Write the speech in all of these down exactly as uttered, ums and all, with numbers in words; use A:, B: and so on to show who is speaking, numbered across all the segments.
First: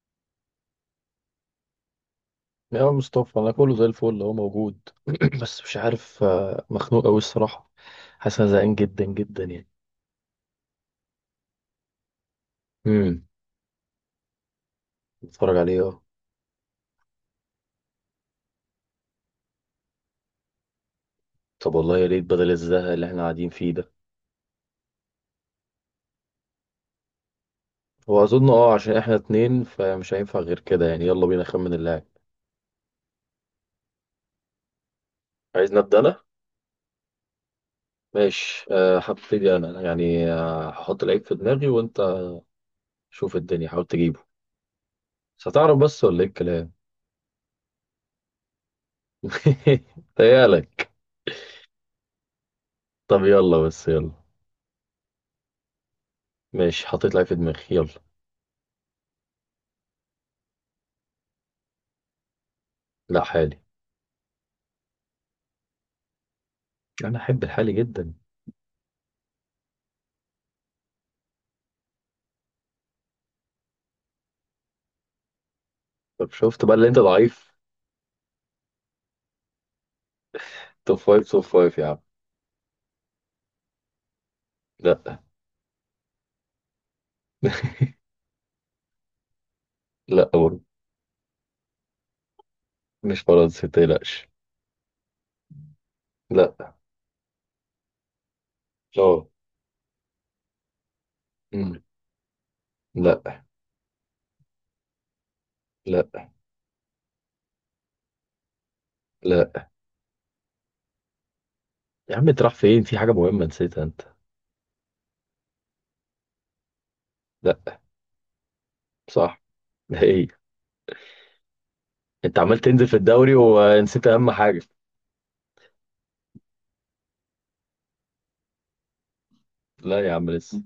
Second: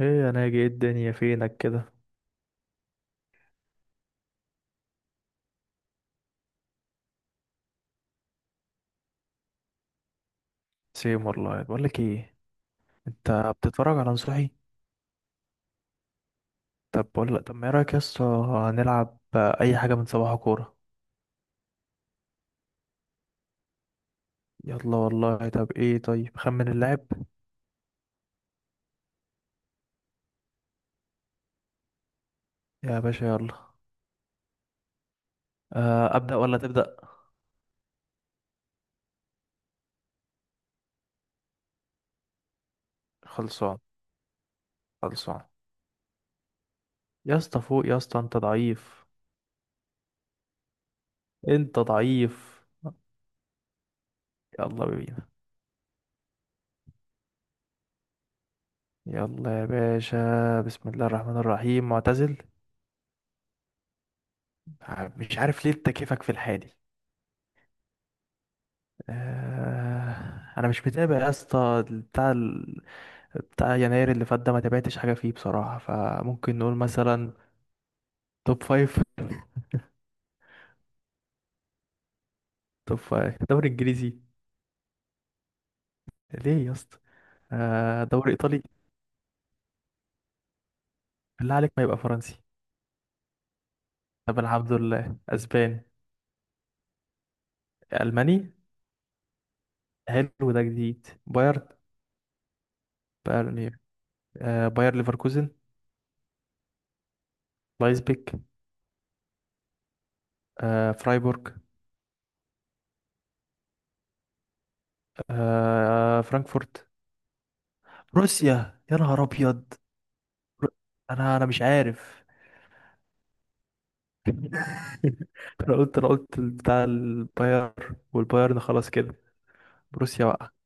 A: ايه انا اجي ايه الدنيا فينك كده.
B: يا مصطفى، انا كله زي الفل هو موجود. بس مش عارف، آه، مخنوق قوي الصراحه. حاسس انا زهقان جدا جدا يعني.
A: سيم والله بقول لك ايه.
B: امم.
A: انت بتتفرج على نصوحي؟
B: بتفرج عليه، اه.
A: طب بقول لك، طب ما ايه رايك يا اسطى؟ هنلعب اي حاجه، من صباح كوره.
B: طب والله يا ريت بدل الزهق اللي احنا قاعدين فيه ده.
A: يلا والله، طب ايه، طيب خمن اللاعب.
B: هو اظن، اه، عشان احنا اتنين فمش هينفع غير كده يعني. يلا بينا نخمن اللاعب.
A: يا باشا يلا.
B: عايز نبدا
A: آه،
B: انا.
A: ابدا ولا تبدا؟
B: ماشي، آه، هبتدي انا يعني. آه، هحط لعيب في دماغي وانت شوف الدنيا
A: خلصان.
B: حاول تجيبه.
A: خلصان.
B: بس هتعرف بس ولا ايه الكلام؟
A: يا اسطى فوق، يا اسطى انت ضعيف.
B: تهيألك.
A: انت ضعيف.
B: طب يلا، بس يلا.
A: يلا بينا.
B: ماشي، حطيت لعيب في دماغي، يلا.
A: يلا يا باشا، بسم الله الرحمن الرحيم. معتزل.
B: لا، حالي.
A: مش عارف ليه، انت كيفك في الحالي.
B: انا احب الحالي جدا.
A: آه، انا مش متابع يا اسطى بتاع ال... بتاع يناير اللي فات ده، ما تابعتش حاجه فيه بصراحه،
B: طب
A: فممكن
B: شفت بقى
A: نقول
B: اللي انت
A: مثلا
B: ضعيف؟
A: توب فايف.
B: توب فايف، توب فايف يا عم.
A: توب فايف دوري انجليزي.
B: لا.
A: ليه يا اسطى؟ آه، دوري ايطالي.
B: لا، برضه.
A: بالله عليك، ما يبقى فرنسي.
B: مش فرنسا، متقلقش.
A: طب الحمد لله، اسباني.
B: لا.
A: الماني.
B: اه.
A: حلو، ده جديد. بايرن.
B: أمم. لا.
A: بايرن إيه؟ آه، باير ليفركوزن.
B: لا،
A: لايبزيج.
B: لا.
A: آه، فرايبورغ.
B: يا عم انت رايح فين؟ في حاجه مهمه نسيتها انت.
A: آه، فرانكفورت.
B: لا.
A: روسيا، يا نهار
B: صح.
A: ابيض.
B: ده ايه؟
A: رو- انا انا مش عارف
B: انت عمال تنزل في الدوري ونسيت اهم حاجه.
A: انا قلت انا قلت بتاع الباير. والبايرن خلاص كده.
B: لا يا
A: بروسيا
B: عم،
A: بقى.
B: لسه.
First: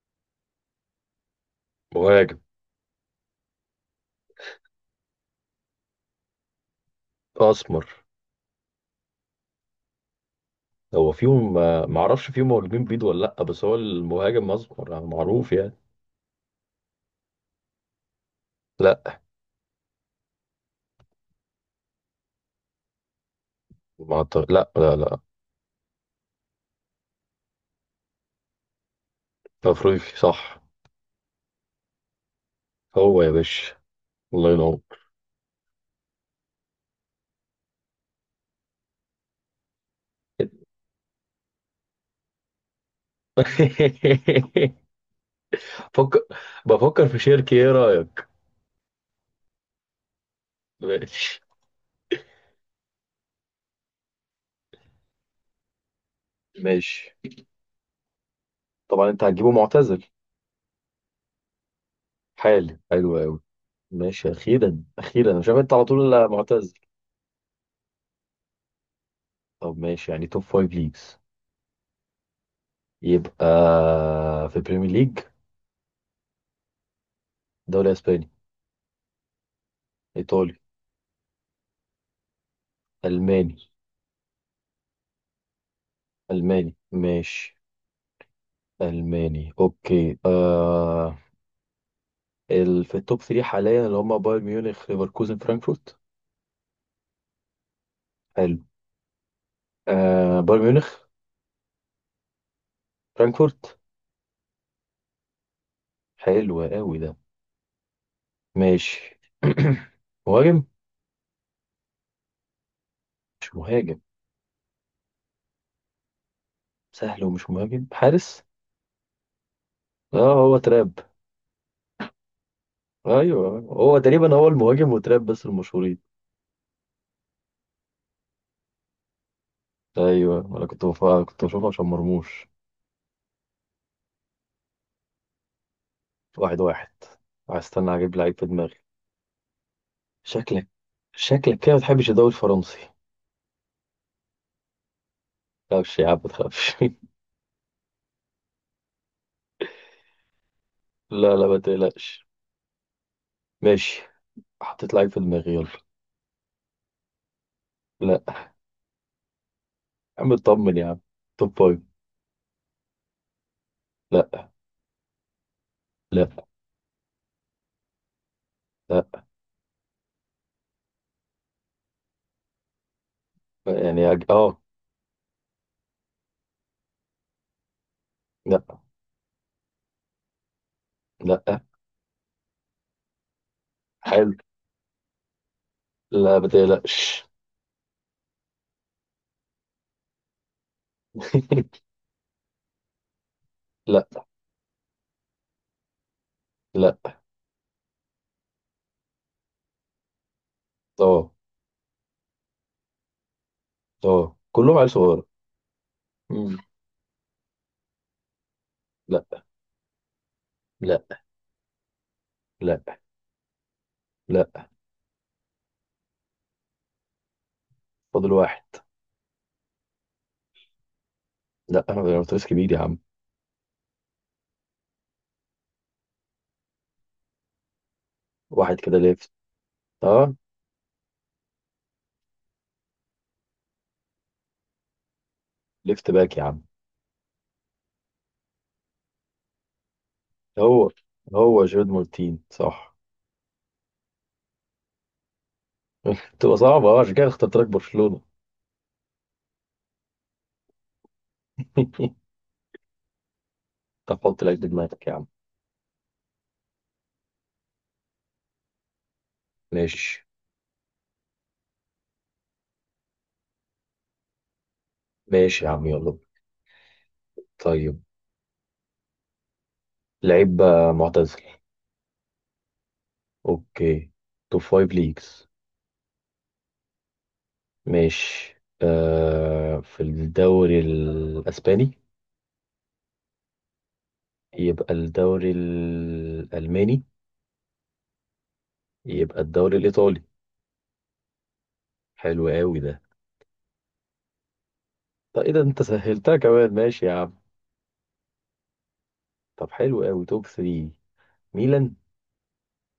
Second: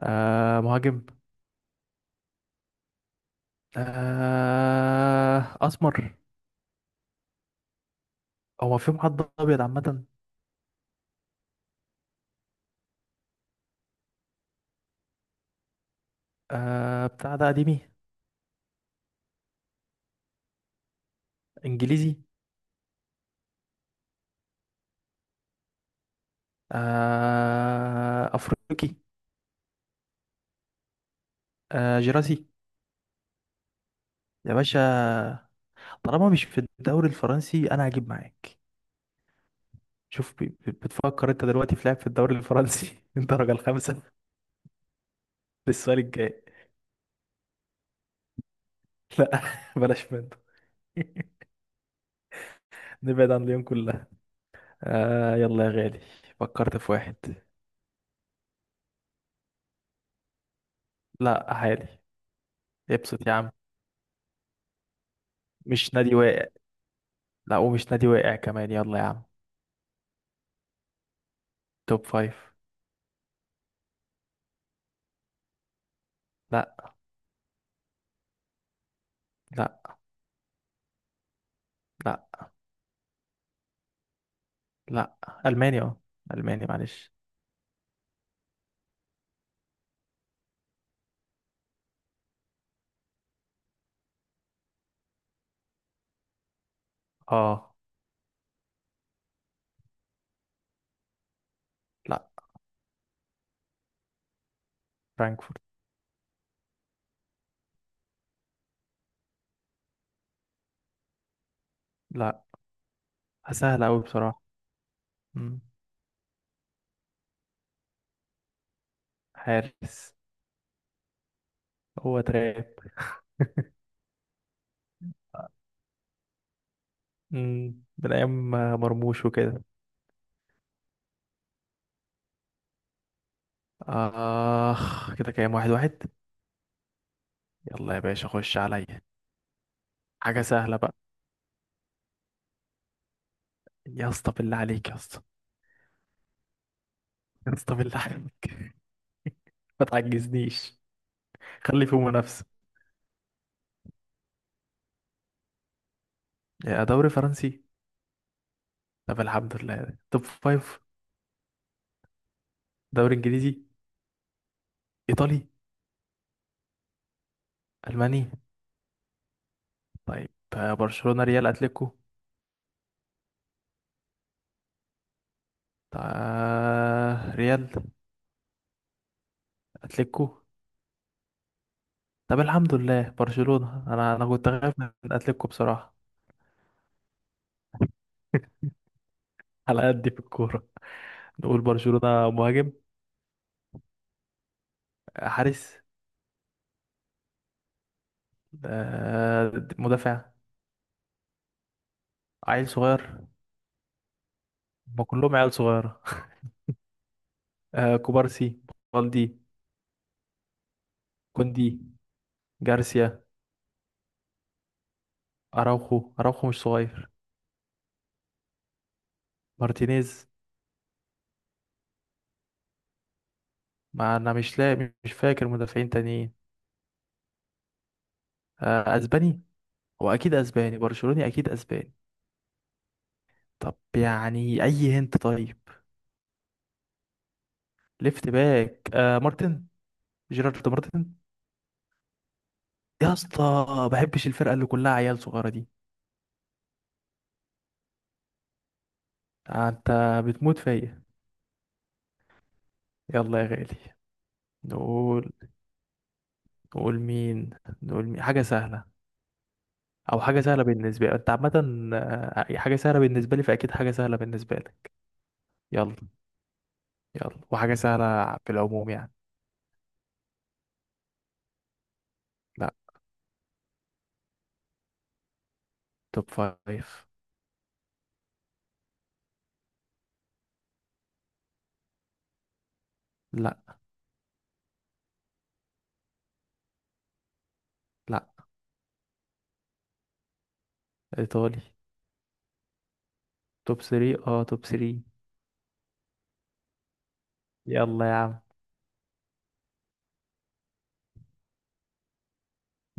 A: آه مهاجم.
B: مهاجم.
A: آه اسمر.
B: اسمر.
A: هو ما فيهم حد ابيض عامه؟
B: هو فيهم. ما اعرفش فيهم مهاجمين بيض ولا لا، بس هو المهاجم اسمر يعني معروف يعني.
A: آه بتاع ده قديمي.
B: لا.
A: انجليزي.
B: ما أعتقد- لا لا لا.
A: آه افريقي.
B: افريقي، صح.
A: آه جراسي.
B: هو يا باشا. الله
A: يا
B: ينور.
A: باشا، طالما مش في الدوري الفرنسي انا هجيب معاك. شوف، ب- ب- بتفكر انت دلوقتي في لعب في الدوري الفرنسي الدرجه الخامسه للسؤال
B: فكر.
A: الجاي.
B: بفكر في شركة، ايه رأيك؟
A: لا بلاش منه
B: ماشي.
A: نبعد عن ليون كلها. آه يلا يا غالي، فكرت في
B: ماشي.
A: واحد.
B: طبعا انت هتجيبه معتزل.
A: لا عالي.
B: حالي حلو
A: ابسط يا
B: قوي.
A: عم.
B: ماشي، اخيرا اخيرا انا شايف انت على
A: مش نادي
B: طول
A: واقع.
B: معتزل.
A: لا، ومش نادي واقع كمان. يلا يا عم.
B: طب ماشي يعني توب فايف ليجز.
A: توب فايف.
B: يبقى في بريمير ليج.
A: لا.
B: دوري اسباني.
A: لا.
B: ايطالي.
A: لا.
B: الماني.
A: لا. ألماني اه. ألماني
B: الماني
A: معلش.
B: ماشي. الماني اوكي آه ال... في التوب ثلاثة حاليا اللي هم بايرن ميونخ، ليفركوزن، فرانكفورت.
A: اه.
B: حلو. آه بايرن ميونخ.
A: لا.
B: فرانكفورت.
A: فرانكفورت.
B: حلو قوي ده. ماشي. مهاجم.
A: لا.
B: مش
A: سهل
B: مهاجم.
A: أوي بصراحة. مم.
B: سهل ومش مهاجم، حارس.
A: حارس.
B: اه، هو تراب.
A: هو تراب.
B: ايوه هو تقريبا هو المهاجم وتراب بس المشهورين.
A: مم، من أيام مرموش وكده.
B: ايوه، انا كنت بف... كنت بشوفه عشان مرموش.
A: آخ كده، كام؟ واحد واحد.
B: واحد واحد.
A: يلا
B: هستنى
A: يا
B: اجيب
A: باشا،
B: لعيب في
A: خش
B: دماغي.
A: عليا. حاجة
B: شكلك.
A: سهلة بقى.
B: شكلك كده ما بتحبش الدوري الفرنسي.
A: يا اسطى بالله عليك، يا اسطى.
B: لا مش يا عم، ما تخافش.
A: يا اسطى بالله عليك، ما تعجزنيش.
B: لا لا، ما
A: خلي فيه
B: تقلقش.
A: منافسة.
B: ماشي، حطيت لعيب في دماغي، يلا.
A: يا دوري فرنسي.
B: لا
A: طب الحمد لله،
B: يا
A: توب
B: عم، اطمن
A: فايف.
B: يا عم. توب فايف.
A: دوري انجليزي.
B: لا.
A: ايطالي.
B: لا.
A: الماني.
B: لا.
A: طيب. آه، برشلونة، ريال، اتلتيكو.
B: يعني أج... اه.
A: طيب آه، ريال.
B: لا.
A: اتلتيكو.
B: لا.
A: طب الحمد لله برشلونة، انا انا
B: حلو.
A: كنت خايف من اتلتيكو بصراحة
B: لا، ما تقلقش.
A: على قد في الكورة. نقول برشلونة. مهاجم.
B: لا.
A: آه، حارس.
B: لا،
A: آه، مدافع.
B: اه.
A: عيل صغير.
B: اه، كلهم عيال
A: ما
B: صغيرة.
A: كلهم عيال صغيرة
B: مم.
A: آه، كوبارسي.
B: لا.
A: بالدي.
B: لا.
A: كوندي.
B: لا.
A: جارسيا.
B: لا.
A: اراوخو. اراوخو مش صغير.
B: فاضل واحد.
A: مارتينيز.
B: لا، انا بيراميدز كبير يا عم.
A: ما انا مش لاقي، مش فاكر مدافعين تانيين.
B: واحد
A: آه،
B: كده، ليفت.
A: اسباني. هو اكيد
B: اه.
A: اسباني، برشلوني اكيد اسباني. طب يعني اي هنت طيب.
B: ليفت باك يا عم.
A: ليفت باك آه مارتن. جيرارد
B: هو.
A: مارتن.
B: هو جيرد مارتين، صح.
A: يا اسطى، بحبش الفرقه اللي كلها عيال صغيره دي.
B: تبقى صعبة، اه، عشان كده اخترت لك برشلونة.
A: آه، انت بتموت فيا. يلا يا غالي.
B: طب حط لك دماغك يا عم.
A: نقول نقول مين. نقول مين، حاجه سهله. او
B: ماشي.
A: حاجه سهله بالنسبه لي، انت عامه. آه، حاجه سهله بالنسبه لي، فاكيد حاجه سهله بالنسبه لك.
B: ماشي يا عم،
A: يلا.
B: يلا.
A: يلا، وحاجة
B: طيب.
A: سهلة في العموم يعني.
B: لعيب، آه، معتزل.
A: لا.
B: اوكي. توب فايف ليجز.
A: توب فايف.
B: ماشي. آه في الدوري الأسباني.
A: لا.
B: يبقى الدوري الألماني.
A: لا.
B: يبقى الدوري الإيطالي.
A: إيطالي.
B: حلو قوي ده.
A: توب ثري، اه توب ثري.
B: طب إيه ده، أنت سهلتها كمان. ماشي يا عم.
A: يلا يا عم.
B: طب حلو قوي، توب ثلاثة. ميلان.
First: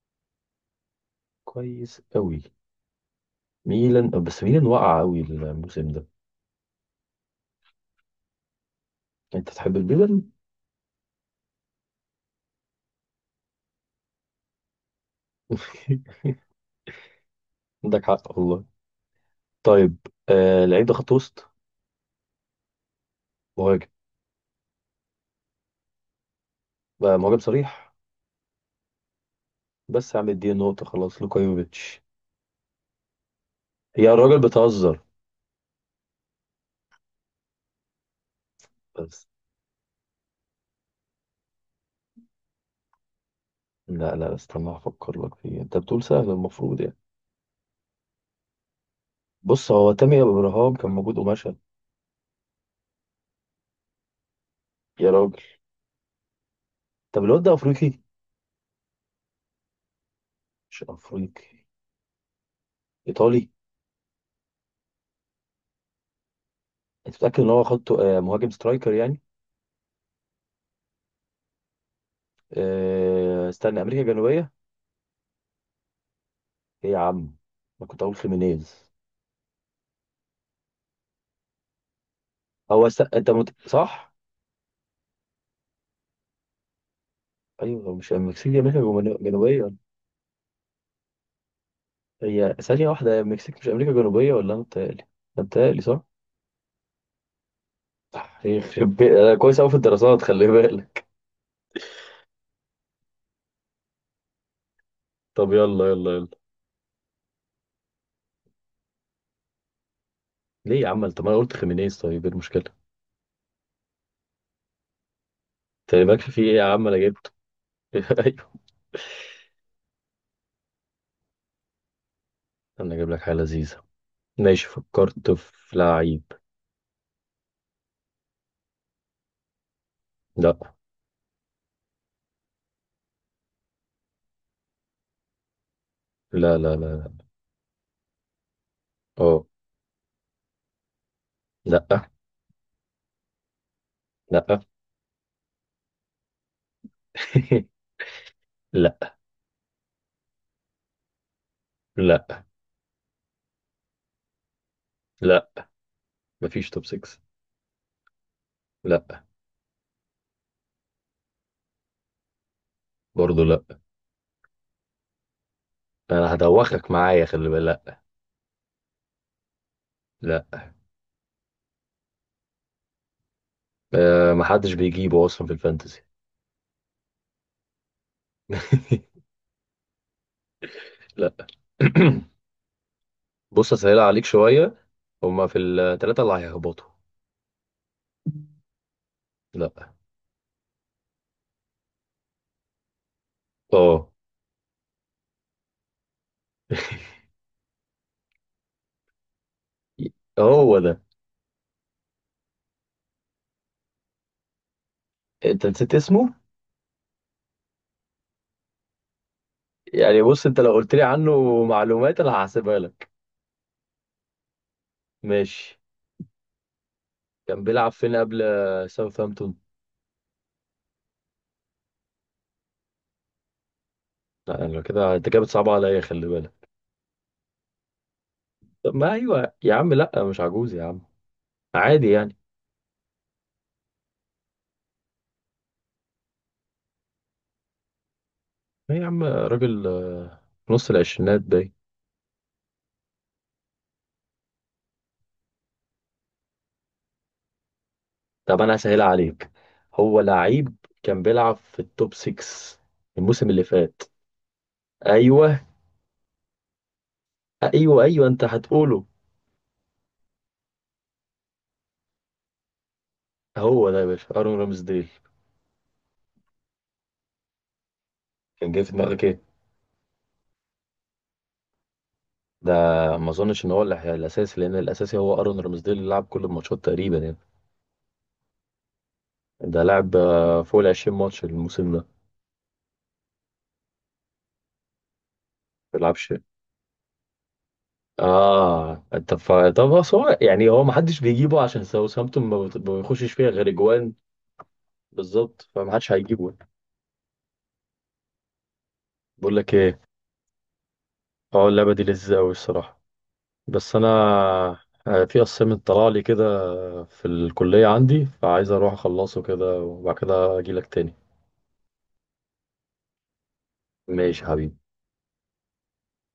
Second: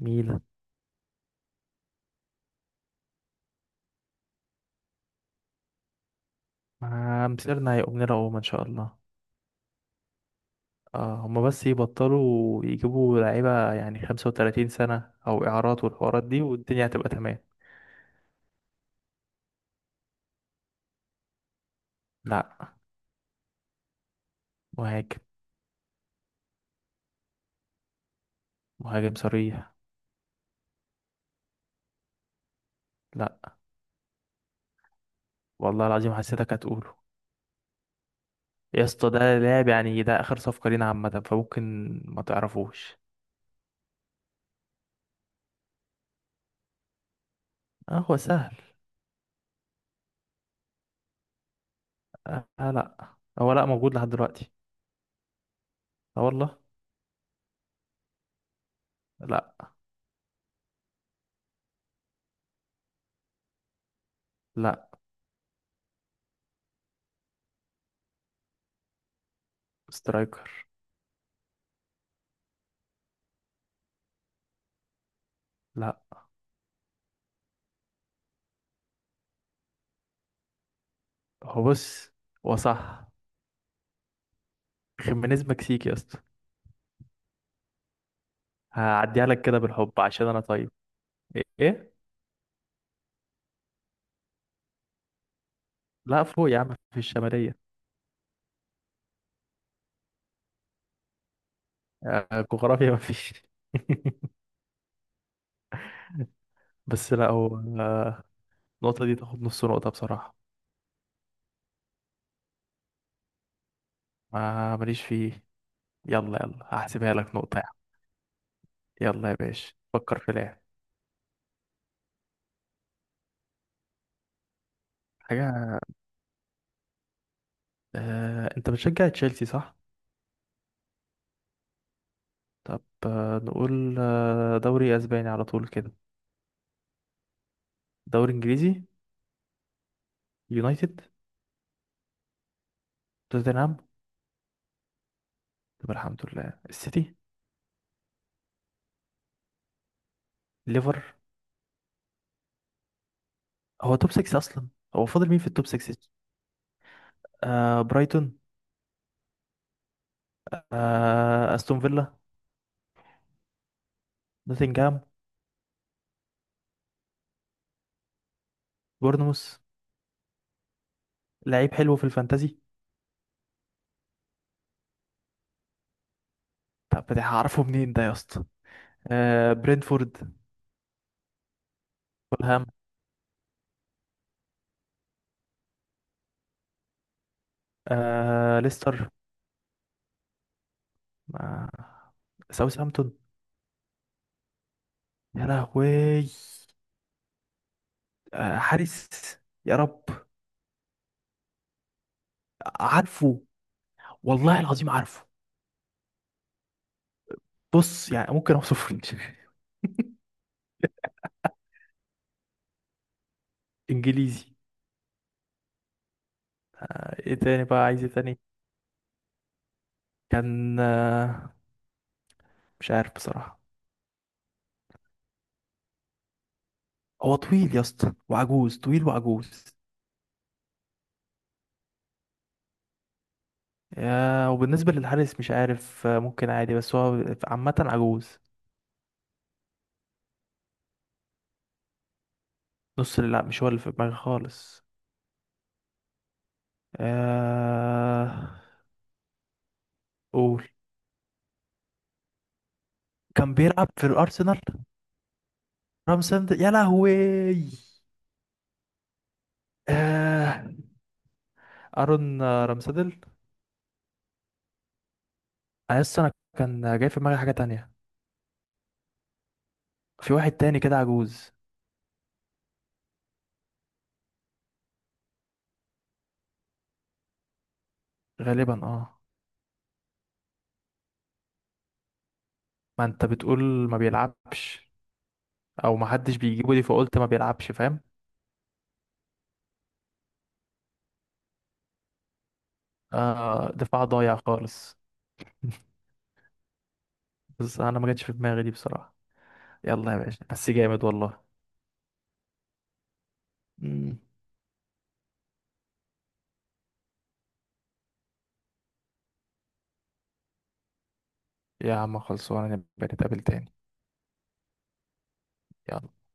A: ميلان.
B: كويس قوي. ميلان، آه، بس ميلان وقع قوي الموسم ده.
A: ما مسيرنا هيقوم لنا قوم إن شاء الله.
B: أنت تحب الميلان.
A: اه، هما بس يبطلوا يجيبوا لعيبة يعني خمسة وتلاتين سنة أو إعارات والحوارات دي، والدنيا هتبقى تمام.
B: عندك حق والله. طيب. آه لعيب ده خط وسط.
A: لا.
B: مهاجم.
A: مهاجم.
B: بقى مهاجم صريح.
A: مهاجم صريح.
B: بس يا عم اديني نقطة، خلاص لوكا يوفيتش.
A: لا،
B: هي الراجل بتهزر.
A: والله العظيم حسيتك هتقوله. يا اسطى،
B: بس.
A: ده لاعب يعني، ده آخر صفقة لينا عامة، فممكن ما تعرفوش.
B: لا لا، استنى افكر لك فيه، انت بتقول سهل المفروض يعني.
A: اه هو سهل.
B: بص، هو تامر ابراهام كان موجود ومشى.
A: آه لا، هو لا موجود لحد دلوقتي.
B: يا راجل.
A: اه والله.
B: طب الواد ده افريقي؟
A: لا.
B: مش افريقي. ايطالي.
A: لا.
B: انت متاكد ان هو خدته؟ آه، مهاجم سترايكر يعني.
A: سترايكر.
B: آه، استنى، امريكا الجنوبيه.
A: لا.
B: ايه يا عم؟ ما كنت اقول خيمينيز.
A: هو بص، هو
B: هو است...
A: صح.
B: انت مت... صح.
A: خيمينيز مكسيكي يا اسطى.
B: ايوه، هو مش المكسيك دي امريكا جمن-
A: هعديها لك كده
B: جنوبيه؟
A: بالحب، عشان انا طيب. ايه إيه؟
B: هي ثانيه واحده، هي المكسيك مش امريكا جنوبيه ولا انا متهيألي؟ أنا متهيألي صح؟
A: لا فوق يا عم، في الشمالية.
B: صح، يخرب بي- انا كويس قوي في الدراسات، خلي بالك.
A: آه، جغرافيا مفيش
B: طب يلا يلا يلا.
A: بس لا هو، النقطة دي تاخد نص نقطة بصراحة.
B: ليه يا عم؟ انت، ما انا قلت خيمينيز، طيب ايه المشكله؟
A: ما ماليش فيه.
B: انت مالكش
A: يلا
B: فيه ايه
A: يلا،
B: يا عم، انا
A: هحسبها
B: جبته.
A: لك نقطة يا عم.
B: ايوه.
A: يلا يا باشا، فكر في لاعب.
B: انا اجيب لك حاجه لذيذه. ماشي، فكرت في
A: حاجة.
B: لعيب.
A: آه، انت بتشجع تشيلسي صح؟
B: لا.
A: طب آه، نقول آه، دوري اسباني على طول كده.
B: لا لا لا لا.
A: دوري انجليزي.
B: اه.
A: يونايتد.
B: لا.
A: توتنهام.
B: لا.
A: طب الحمد لله، السيتي.
B: لا.
A: ليفر.
B: لا،
A: هو توب ستة اصلا، هو فاضل مين في
B: لا.
A: التوب ستة؟
B: مفيش توب ستة.
A: آه برايتون.
B: لا.
A: آه استون فيلا.
B: برضه لا.
A: نوتنغهام.
B: انا هدوخك معايا، خلي بالك.
A: بورنموث.
B: لا لا.
A: لعيب حلو في الفانتازي.
B: أه، محدش بيجيبه اصلا في الفانتسي.
A: طب ده هعرفه منين ده يا اسطى؟ آه برينفورد.
B: لا.
A: فولهام.
B: بص اسهلها عليك شويه، هما في الثلاثه اللي هيهبطوا.
A: آه ليستر.
B: لا.
A: آه ساوثهامبتون.
B: اه،
A: يا لهوي. آه حارس. يا رب.
B: هو ده.
A: عارفه. والله العظيم عارفه.
B: انت نسيت اسمه.
A: بص يعني، ممكن اوصفه
B: يعني بص، انت لو قلت لي عنه معلومات انا هحسبها لك.
A: انجليزي.
B: ماشي.
A: ايه
B: كان
A: تاني بقى،
B: بيلعب
A: عايز ايه
B: فين
A: تاني؟
B: قبل آه، ساوثهامبتون؟
A: كان آه، مش عارف بصراحة.
B: لا، انا كده، انت كده بتصعب عليا، خلي بالك.
A: هو طويل يا اسطى وعجوز،
B: طب،
A: طويل
B: ما ايوه
A: وعجوز.
B: يا عم، لا مش عجوز يا عم. عادي يعني.
A: يا وبالنسبة للحارس، مش عارف آه، ممكن عادي، بس هو عامة عجوز.
B: ايه يا عم، راجل، آه، في نص العشرينات باين.
A: نص اللعب، مش هو اللي في دماغي خالص. آه...
B: طب انا هسهلها عليك. هو
A: قول.
B: لعيب كان بيلعب في التوب ستة الموسم
A: كان
B: اللي
A: بيلعب
B: فات.
A: في الأرسنال.
B: ايوه
A: رامسند، يا لهوي.
B: ايوه، ايوه انت هتقوله.
A: آه... أرون آه، رامسدل.
B: هو ده يا باشا، ارون رامسديل.
A: أنا لسه أنا كان جاي في دماغي حاجة تانية.
B: كان جاي في دماغك.
A: في واحد تاني كده عجوز.
B: ده، ما اظنش ان هو اللي هي- الاساسي، لان الاساسي هو ارون رامسديل اللي لعب كل الماتشات تقريبا يعني.
A: غالبا اه.
B: ده لعب آه، فوق ال عشرين ماتش الموسم ده، ما
A: ما انت بتقول ما بيلعبش او ما
B: بيلعبش.
A: حدش بيجيبه دي، فقلت ما بيلعبش، فاهم.
B: اه انت ف... طب بس هو يعني هو ما حدش بيجيبه عشان ساوثهامبتون ما بت- ما بيخشش فيها غير
A: آه، دفاع
B: اجوان.
A: ضايع خالص.
B: بالظبط، فما حدش هيجيبه.
A: بس انا ما جاتش في دماغي دي بصراحة.
B: بقول لك ايه،
A: يلا يا باشا، بس جامد والله.
B: اه اللعبه دي لذيذه قوي الصراحه، بس انا،
A: مم.
B: آه، في اسايمنت طلع لي كده في الكليه عندي، فعايز اروح اخلصه كده وبعد كده اجي لك تاني.
A: يا عم خلصونا، نبقى نتقابل تاني.
B: ماشي يا حبيبي.
A: يلا.